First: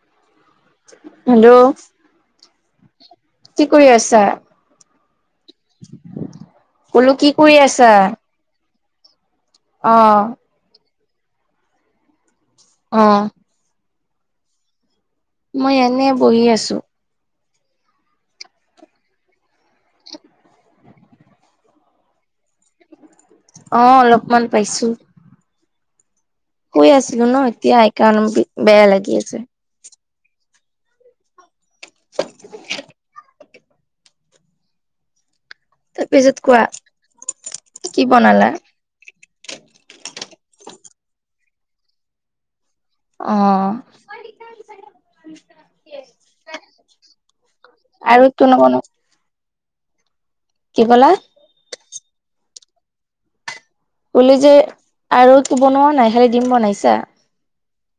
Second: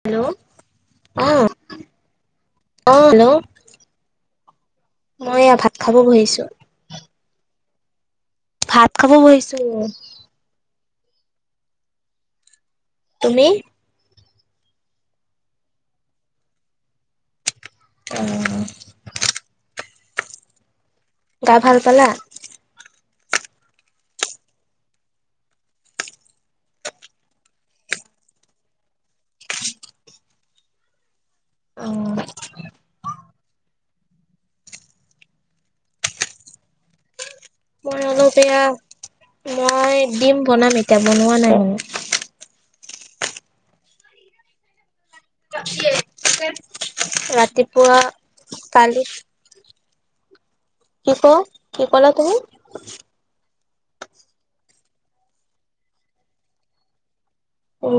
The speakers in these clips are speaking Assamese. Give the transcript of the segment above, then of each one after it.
হেল্ল'। অ হেল্ল'। অ, হেল্ল'। কি কৰি আছা? মই এয়া ভাত খাব বহিছো। বোলো কি কৰি আছা? ভাত খাব বহিছো। অ', অ। তুমি মই এনে বহি আছো। অ। গা ভাল পালা? অ, অলপমান পাইছো। শুই আছিলো ন এতিয়া সেই কাৰণ বেয়া লাগি আছে। অ। তাৰপিছত কোৱা? মই কি অলপ বনালা? এয়া মই ডিম বনাম এতিয়া বনোৱা নাই আৰু। অ। ৰাতিপুৱা আৰু একো নবনা কালি। কি ক, কি ক'লা তুমি? কলো যে আৰু একো বনোৱা নাই খালি ডিম বনাইছা।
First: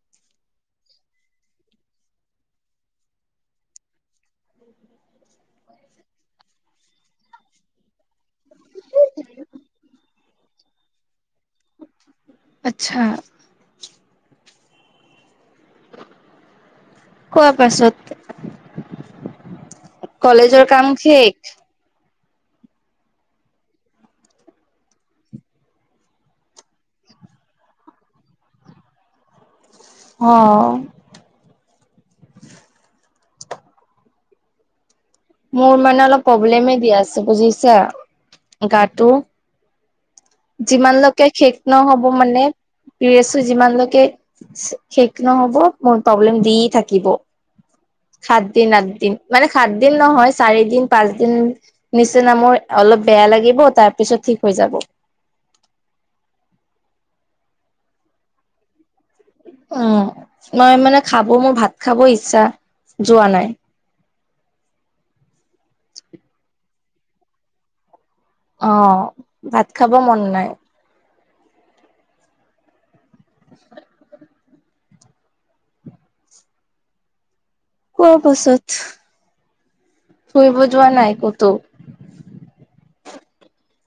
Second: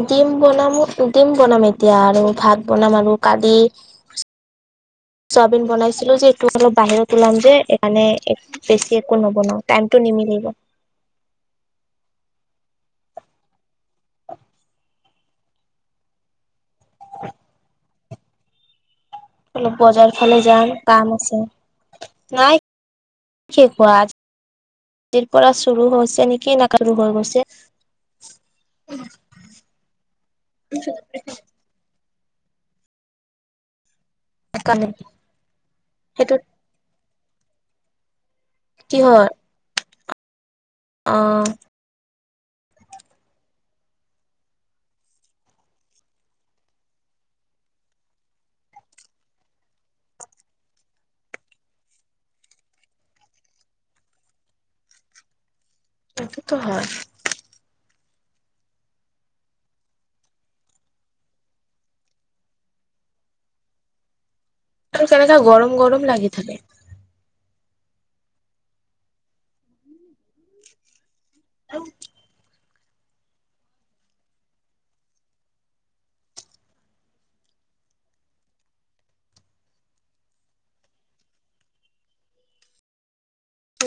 ডিম বনামো, ডিম বনাম এতিয়া আৰু ভাত বনাম আৰু কালি। চয়াবিন বনাইছিলো যে, এইটো অলপ বাহিৰত ওলাম যে সেইকাৰণে এ বেছি একো নবনাও, টাইমটো নিমিলিব। আচ্ছা। কোৱাৰ পাছত বজাৰ ফালে কলেজৰ যাম কাম শেষ? আছে, নাই কি কোৱা আজ জিৰ পৰা চুৰ হৈছে নেকি নাকালবোৰ হৈ গৈছে। উম। অঁ। [unintelligible] সেইকাৰণে মোৰ মানে অলপ সেইটো প্ৰব্লেমে দিয়াছে বুজিছা? কি গাটো, হয় অ যিমানলৈকে শেষ নহব মানে ৰেছো যিমানলৈকে' শে শেষ নহ'ব মোৰ প্ৰব্লেম দি থাকিব'। সাত দিন, আঠ দিন মানে সাত দিন নহয় চাৰি দিন পাঁচ দিন নিচিনা মোৰ অলপ বেয়া লাগিব তাৰ পিছত ঠিক হৈ যাব। সেইটোতো হয়। উম, মই মানে খাব মোৰ ভাত খাব ইচ্ছা যোৱা নাই। আৰু কেনেকা গৰম গৰম লাগি থাকে। অ' ভাত খাব মন নাই। আহ। [inaudible] [unintelligible] কোৱা পাছত? ফুৰিব যোৱা নাই ক'তো?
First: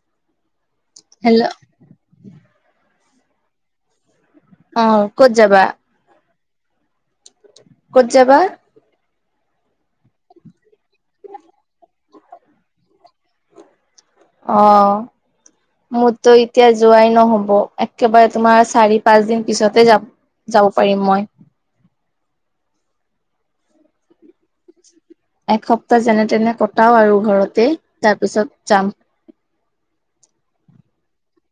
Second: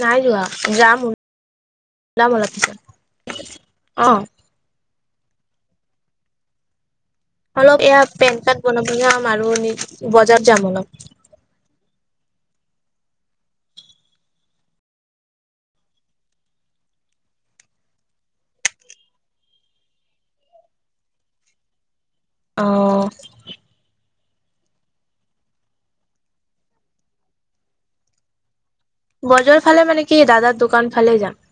নাই যোৱা, যাম হেল্ল' ওলাম অলপ পিছত অ। অ ক'ত যাবা? অলপ এয়া ক'ত পেন যাবা কাৰ্ড বনাব যাম আৰু নি বজাৰ যাম অলপ। অ। মোৰতো এতিয়া যোৱাই নহব, একেবাৰে তোমাৰ চাৰি - পাঁচ দিন পিছতে যা যাব পাৰিম মই। অঁ। এসপ্তাহ যেনে তেনে কটাও আৰু ঘৰতে তাৰপিছত যাম। বজাৰ ফালে মানে কি দাদাৰ দোকান ফালে যাম।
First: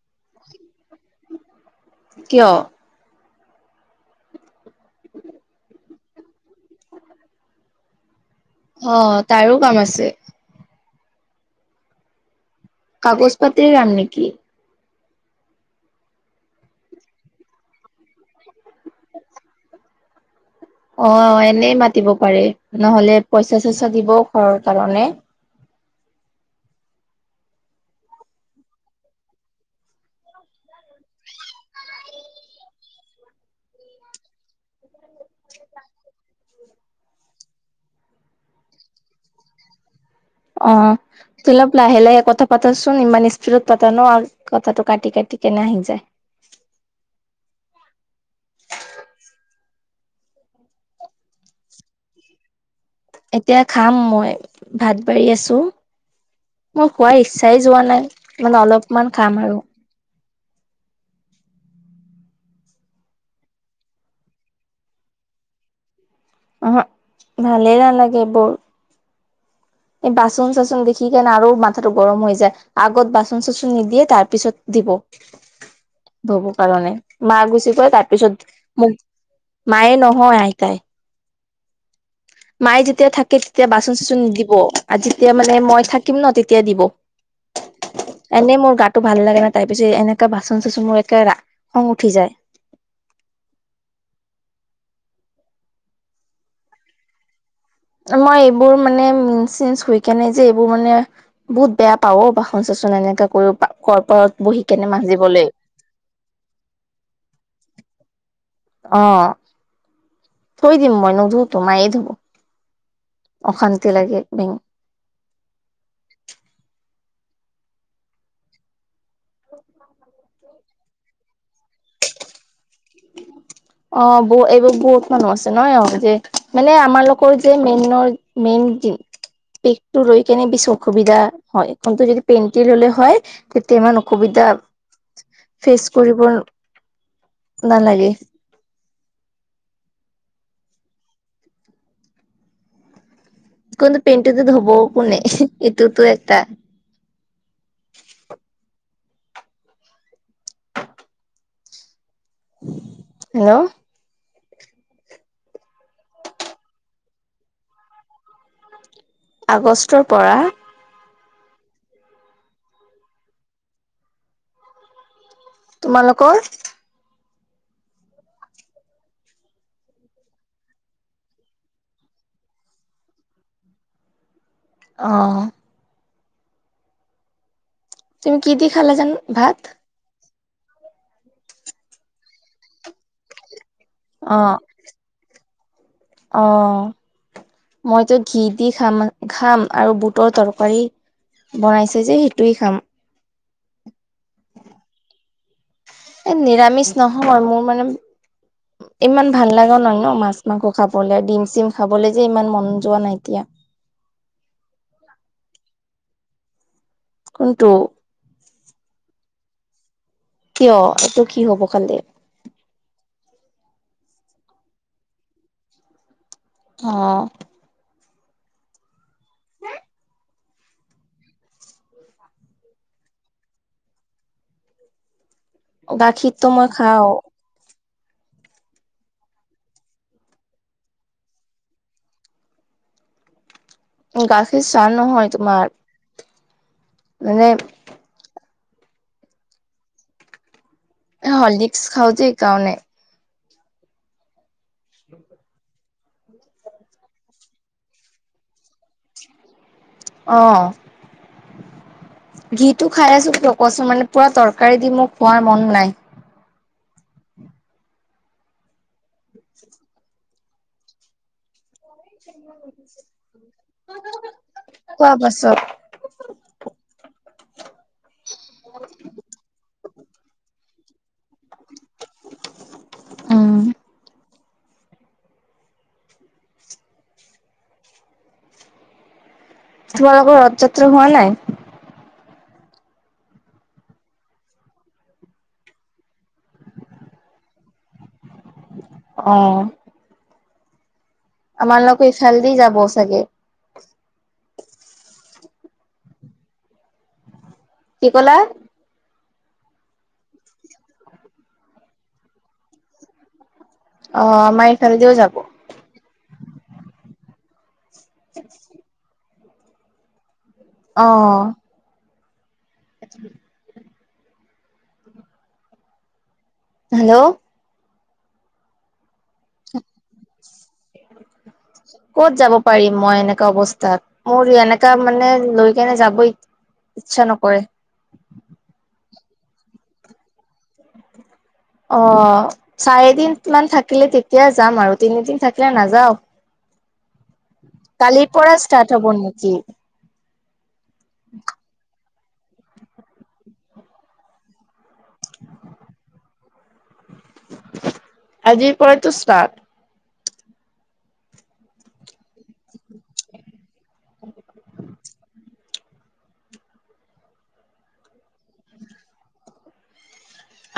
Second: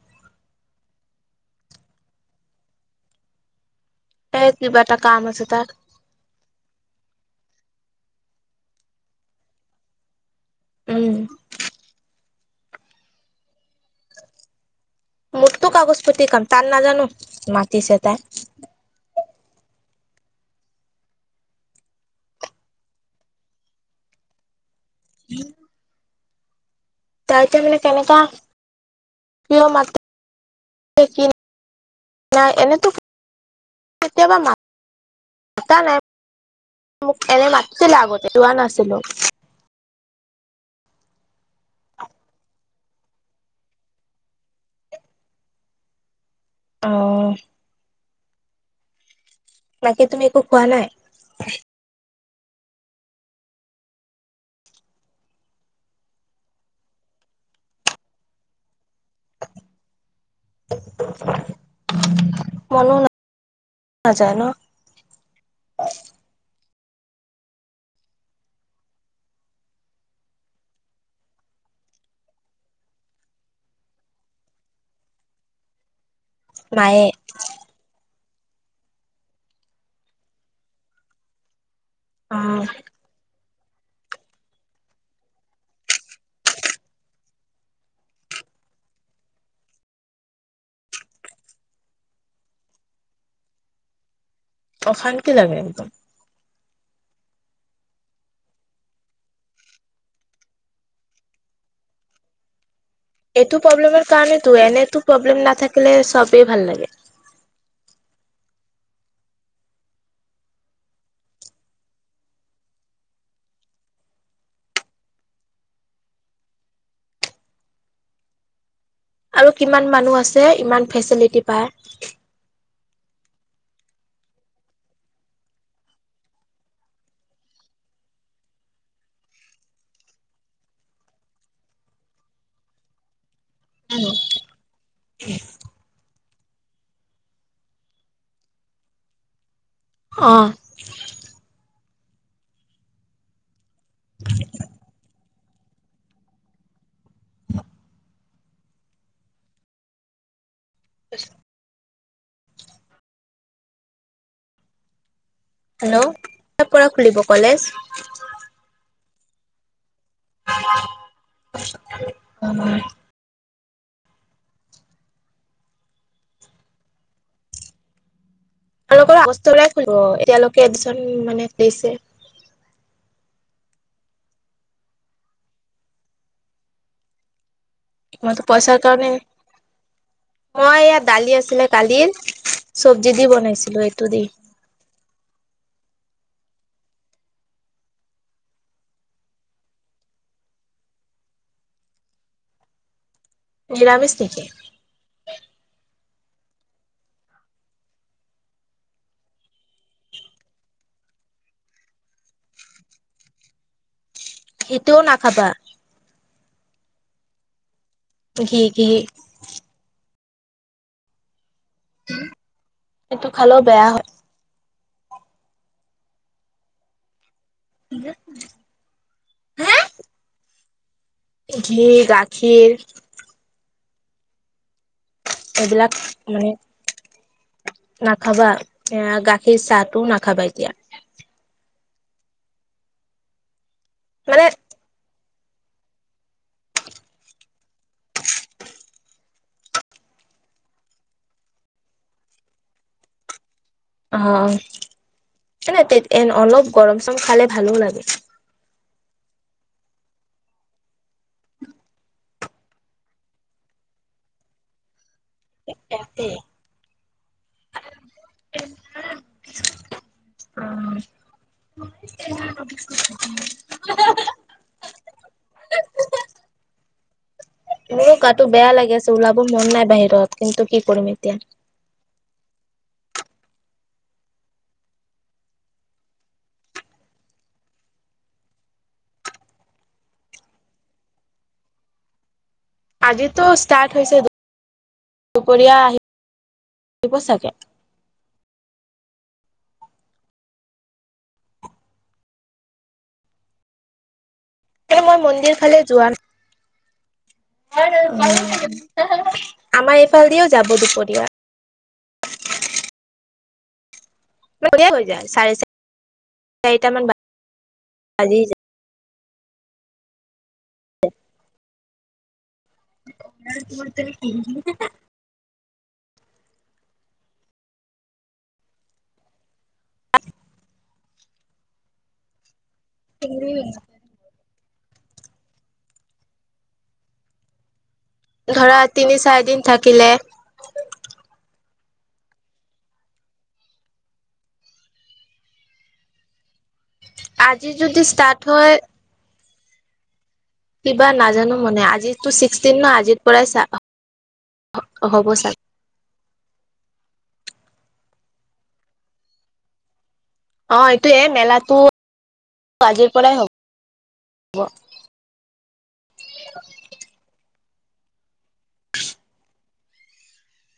কিয়? এ, কিবা এটা কাম আছে তাত। অ' তাৰো কাম আছে। উম। কাগজ পাতি ৰাম নিকি? মোৰতো কাগজ পতি কাম, তাৰ নাজানো মাতিছে তাই? অ এনেই মাতিব পাৰে, নহলে পইচা - চইচা দিবও ঘৰৰ কাৰণে। কি [inaudible] তাইতিয়া মানে কেনেকা কিয় মাত কি নাই এনেতো কেতিয়াবা মা মতা নাই, মোক এনেই মাতিছিলে আগতে যোৱা নাছিলো। অ। তলপ লাহে - লাহে কথা পাতাচোন, ইমান স্পীডত পাতা ন আৰু কথাটো কাটি - কাটি কেনে আহি যায়। অ। তাকে তুমি একো খোৱা নাই? এতিয়া খাম মই, ভাত বাৰী আছোঁ। মোৰ খোৱাৰ ইচ্ছাই যোৱা নাই মানে অলপমান খাম আৰু মনো নাযায় ন। ওহু ভালেই নালাগে এইবোৰ। এই বাচন চাচন দেখি কেনে আৰু মাথাটো গৰম হৈ যায়। আগত বাচন চাচন নিদিয়ে তাৰ পিছত দিব। ধোব কাৰণে মায়ে। মা গুচি যায় তাৰ তাৰ পিছত মোক মায়ে নহয় আইতাই। উম, মায়ে যেতিয়া থাকে তেতিয়া বাচন চাচন, আজি যেতিয়া মানে মই থাকিম ন তেতিয়া দিব। এনেই মোৰ গাতটো ভাল লাগে না তাৰ পিছত এনেকা বাচন চাচন মোৰ একেৰা খং উঠি যায়। অশান্তি লাগে একদম। মই এইবোৰ মানে মি চিন শুই কেনেই যে এইবোৰ মানে, বহুত বেয়া পাও বাচন চাচন এনে। এইটো প্ৰব্লেমৰ কাৰণেইতো এনেটো প্ৰব্লেম মাজিবলৈ নাথাকিলে চবেই ভাল লাগে। অ থৈ দিম মই নুধো তো মায়ে ধুব। অশান্ত লাগে বেং, আৰু কিমান মানুহ আছে ইমান ফেচিলিটি পায়। [unintelligible] অ ব এইবোৰ বহুত মানুহ আছে নহ অ যে মানে আমাৰ লোকৰ যে মেইনৰ, মেইন [unintelligible] পেকটো ৰৈ কেনে বেছি অসুবিধা হয় অন্ত যদি পেনটি ল'লে হয়। তেতিয়া ইমান অসুবিধা ফেচ কৰিব নালাগে। অ টো পেণ্টটোত ধুব কোনে এইটোতো এটা, [unintelligible] হেল্ল', হেল্ল' কৰ পৰা খুলিব কলেজ। আগষ্টৰ পৰা। [unintelligible] তোমালোকৰ। আৰু অক আগষ্ট লৈকে খুলিব এতিয়ালৈকে এডমিন মানে দিছে। অ তুমি মইতো কি দি পইচাৰ খালা কাৰণে, জানো ভাত মই ইয়াত দালি আছিলে কালিৰ চবজি দি বনাইছিলো এইটো, দি। অ, অ মইতো ঘি দি খাম খাম আৰু বুটৰ তৰকাৰী। বনাইছে যে সেইটোৱে খাম। নিৰামিছ নেকি। এ নিৰামিষ নহয় মোৰ মানে, ইমান ভাল লগা নহয় ন মাছ মাংস খাবলৈ ডিম চিম খাবলৈ যে ইমান মন যোৱা নাই এতিয়া। সেটোও নাখাবা। কোনটো। ঘি কি, কিয় এইটো কি হ'ব খালে। সেইটো খালেও বেয়া হয়। অ, [unintelligible] ঘি গাখীৰ। এইবিলাক গাখীৰটো মানে। মই খাও নাখাবা এয়া গাখীৰ চাহটো নাখাবা এতিয়া। মানে গাখীৰ চাহ নহয় তোমাৰ। মানে এ হলিক্স খাও যে সেইকাৰণে। অ' অলপ গৰম চৰম খালে ভালো লাগে। অ', ঘিটো খাই আছো কিয় কচোন মানে পুৰা তৰকাৰী দি মোক খোৱাৰ মন নাই। তে অ খোৱা পাছত গাতো বেয়া লাগে আছে ওলাব মন নাই বাহিৰত কিন্তু কি কৰিম এতিয়া। উম। তোমালোকৰ ৰথ যাত্ৰা হোৱা নাই। আজিতো ষ্টাৰ্ট হৈছে দুপৰীয়া আহি আহিব চাগে। অ', আমাৰ লগৰ এফালেদি যাব চাগে। এ মই মন্দিৰ ফালে যোৱা ন কি উম, ক'লা আমাৰ এইফালেদিও যাব দুপৰীয়া। অ আমাৰ হৈ ইফালেদিও যায় যাব চাৰে চা চাৰিট মান বা [unintelligible] অ' [unintelligible] হেল্ল' ক'ত যাব পাৰিম মই এনেকা ধৰা অৱস্থাত। মোৰ এনেকা মানে লৈ কেনে যাব ইচ্ছা নকৰে। ধৰা তিনি চাৰি দিন থাকিলে। অ' চাৰিদিন মান থাকিলে তেতিয়া যাম আৰু তিনিদিন থাকিলে নাযাও। আজি যদি কালিৰ ষ্টাৰ্ট পৰা হয় ষ্টাৰ্ট হব নেকি? কিবা নাজানো মানে আজিটো ছিক্সটিন না আজিৰ পৰাই চা হ'ব ছা আজিৰ পৰাই টো ষ্টাৰ্ট। অ' এইটোয়ে মেলাটো আজিৰ পৰাই হ'ব হব।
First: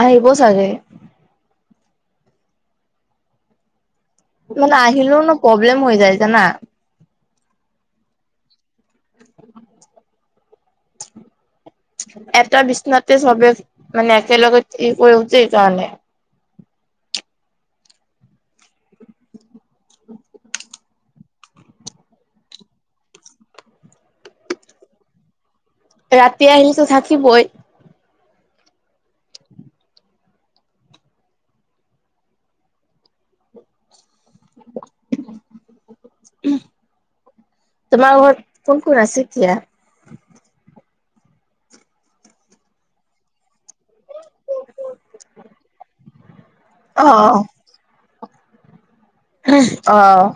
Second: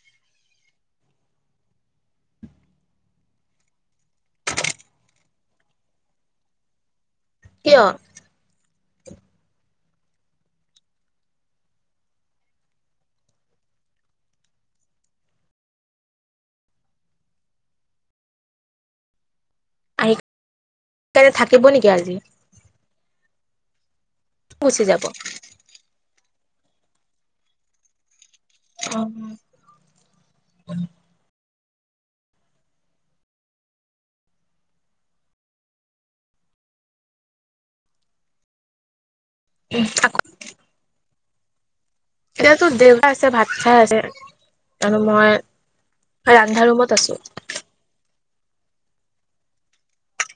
আহিব চাগে। মানে আহিলেও নো প্ৰব্লেম হৈ যায় জানা। কিয়? এটা বিচনাতে চবে মানে একেলগে ই কৰো যে সেইকাৰণে। আহি থাকিব নেকি আজি? গুচি যাব। ৰাতি আহিলেতো থাকিবই। অ'। [unintelligible] তোমাৰ ঘৰত কোন-কোন আছে এতিয়া। [unintelligible] এয়া তোৰ দেউ আছে ভাত খাই আছে আৰু মই এ ৰন্ধা ৰুমত অ আছোঁ। অ'।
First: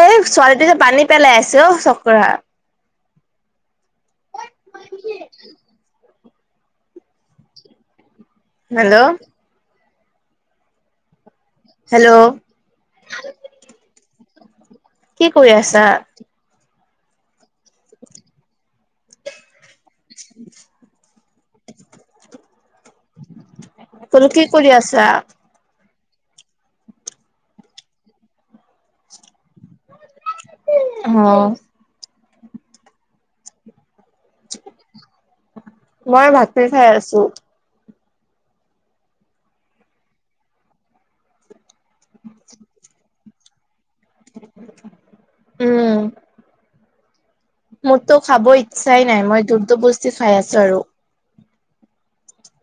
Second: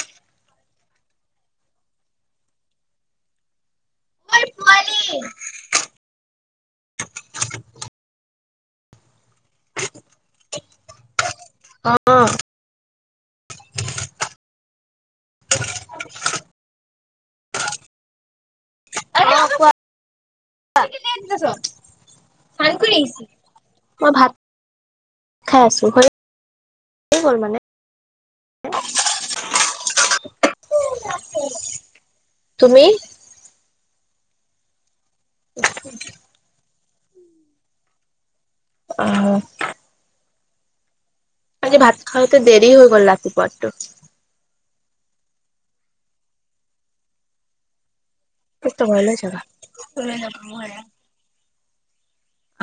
এ ছোৱালীটো যে পানী পেলাই আছে অ চক্ৰাৰ ঐ পোৱালী। [unintelligible] হেল্ল'? হেল্ল'? কি কৰি আছা? [unintelligible] [unintelligible] [unintelligible] মই বোলো ভাত কি কৰি আছা খাই আছোঁ, য় গল মানে। [unintelligible] অঁ তুমি? মই ভাতে খাই আছোঁ। অ'। ভাত খাওঁতে দেৰি হৈ গল ৰাতিপুৱাৰটো। উম। মোৰতো খাব ইচ্ছাই ঘৰলৈ নাই, যাবা মই যুৰ যবস্তি খাই আছোঁ আৰু।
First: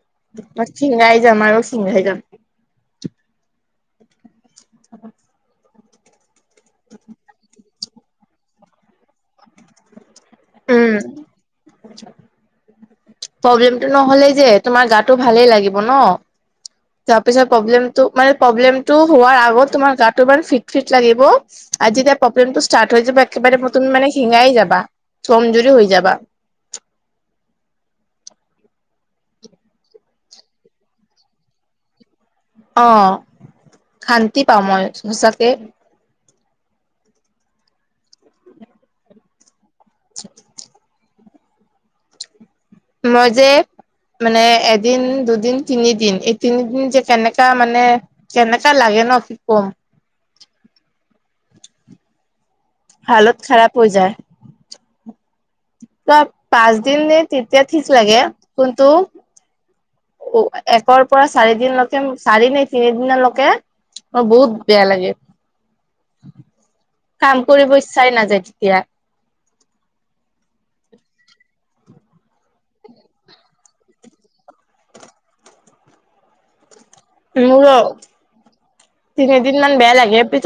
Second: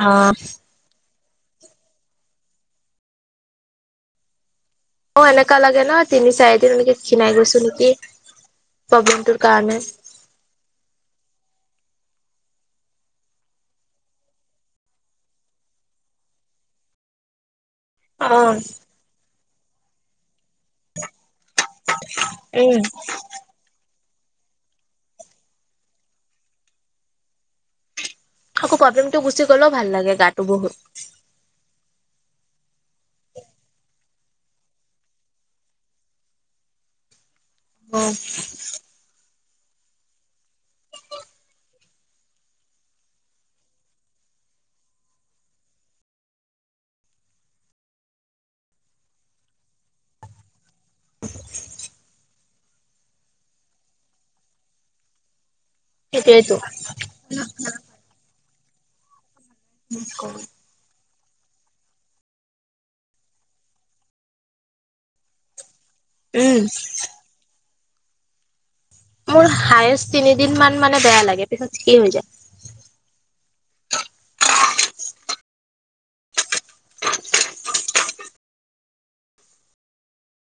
অ মই ক্ষিনাই যাম আৰু ক্ষিনাই যাম। [unintelligible] অ', এনেকা লাগে ন তিনি চাৰিদিন এনেকে খিনাই গৈছোঁ নেকি প্ৰব্লেমটোৰ কাৰণে। উম। প্ৰব্লেমতটো নহলেই যে তোমাৰ গাটো ভালেই লাগিব ন? তাৰপিছত প্ৰব্লেম টো অ মানে প্ৰব্লেমটো হোৱাৰ আগত তোমাৰ গাটো ইমান ফিট-ফিট লাগিব। আজি এতিয়া প্ৰব্লেম টো উম ষ্টাৰ্ট হৈ যাব একেবাৰে তুমি মানে ক্ষিনাই যাবা কমজুৰি হৈ যাবা। প্ৰব্লেমটো গুচি গ'লেও ভাল লাগে গাটো বহুত। অ', শান্তি পাওঁ মই সচাকে। অঁ'। [unintelligible] মই যে মানে এদিন, দুদিন, তিনিদিন, এই তিনিদিন যে কেনেকা মানে কেনেকা লাগে ন কি কম। হালত খাৰাপ হৈ যায়। পোৰা সেইটোয়েতো পাঁচ দিন তেতিয়া ঠিক লাগে, কিন্তু- নি [unintelligible] উ একৰ পৰা চাৰিদিন লৈকে কেচাৰি নে তিনিদিনৰ লকে অ', বহুত বেয়া লাগে। উম। কাম কৰিব ইচ্ছাই নাযায় তেতিয়া। মোৰ হায়েষ্ট তিনিদিন মান মানে বেয়া লাগে, পিছত ঠিকে হৈ যায়। [unintelligible] মোৰো, তিনিদিন মান বেয়া লাগে পিছত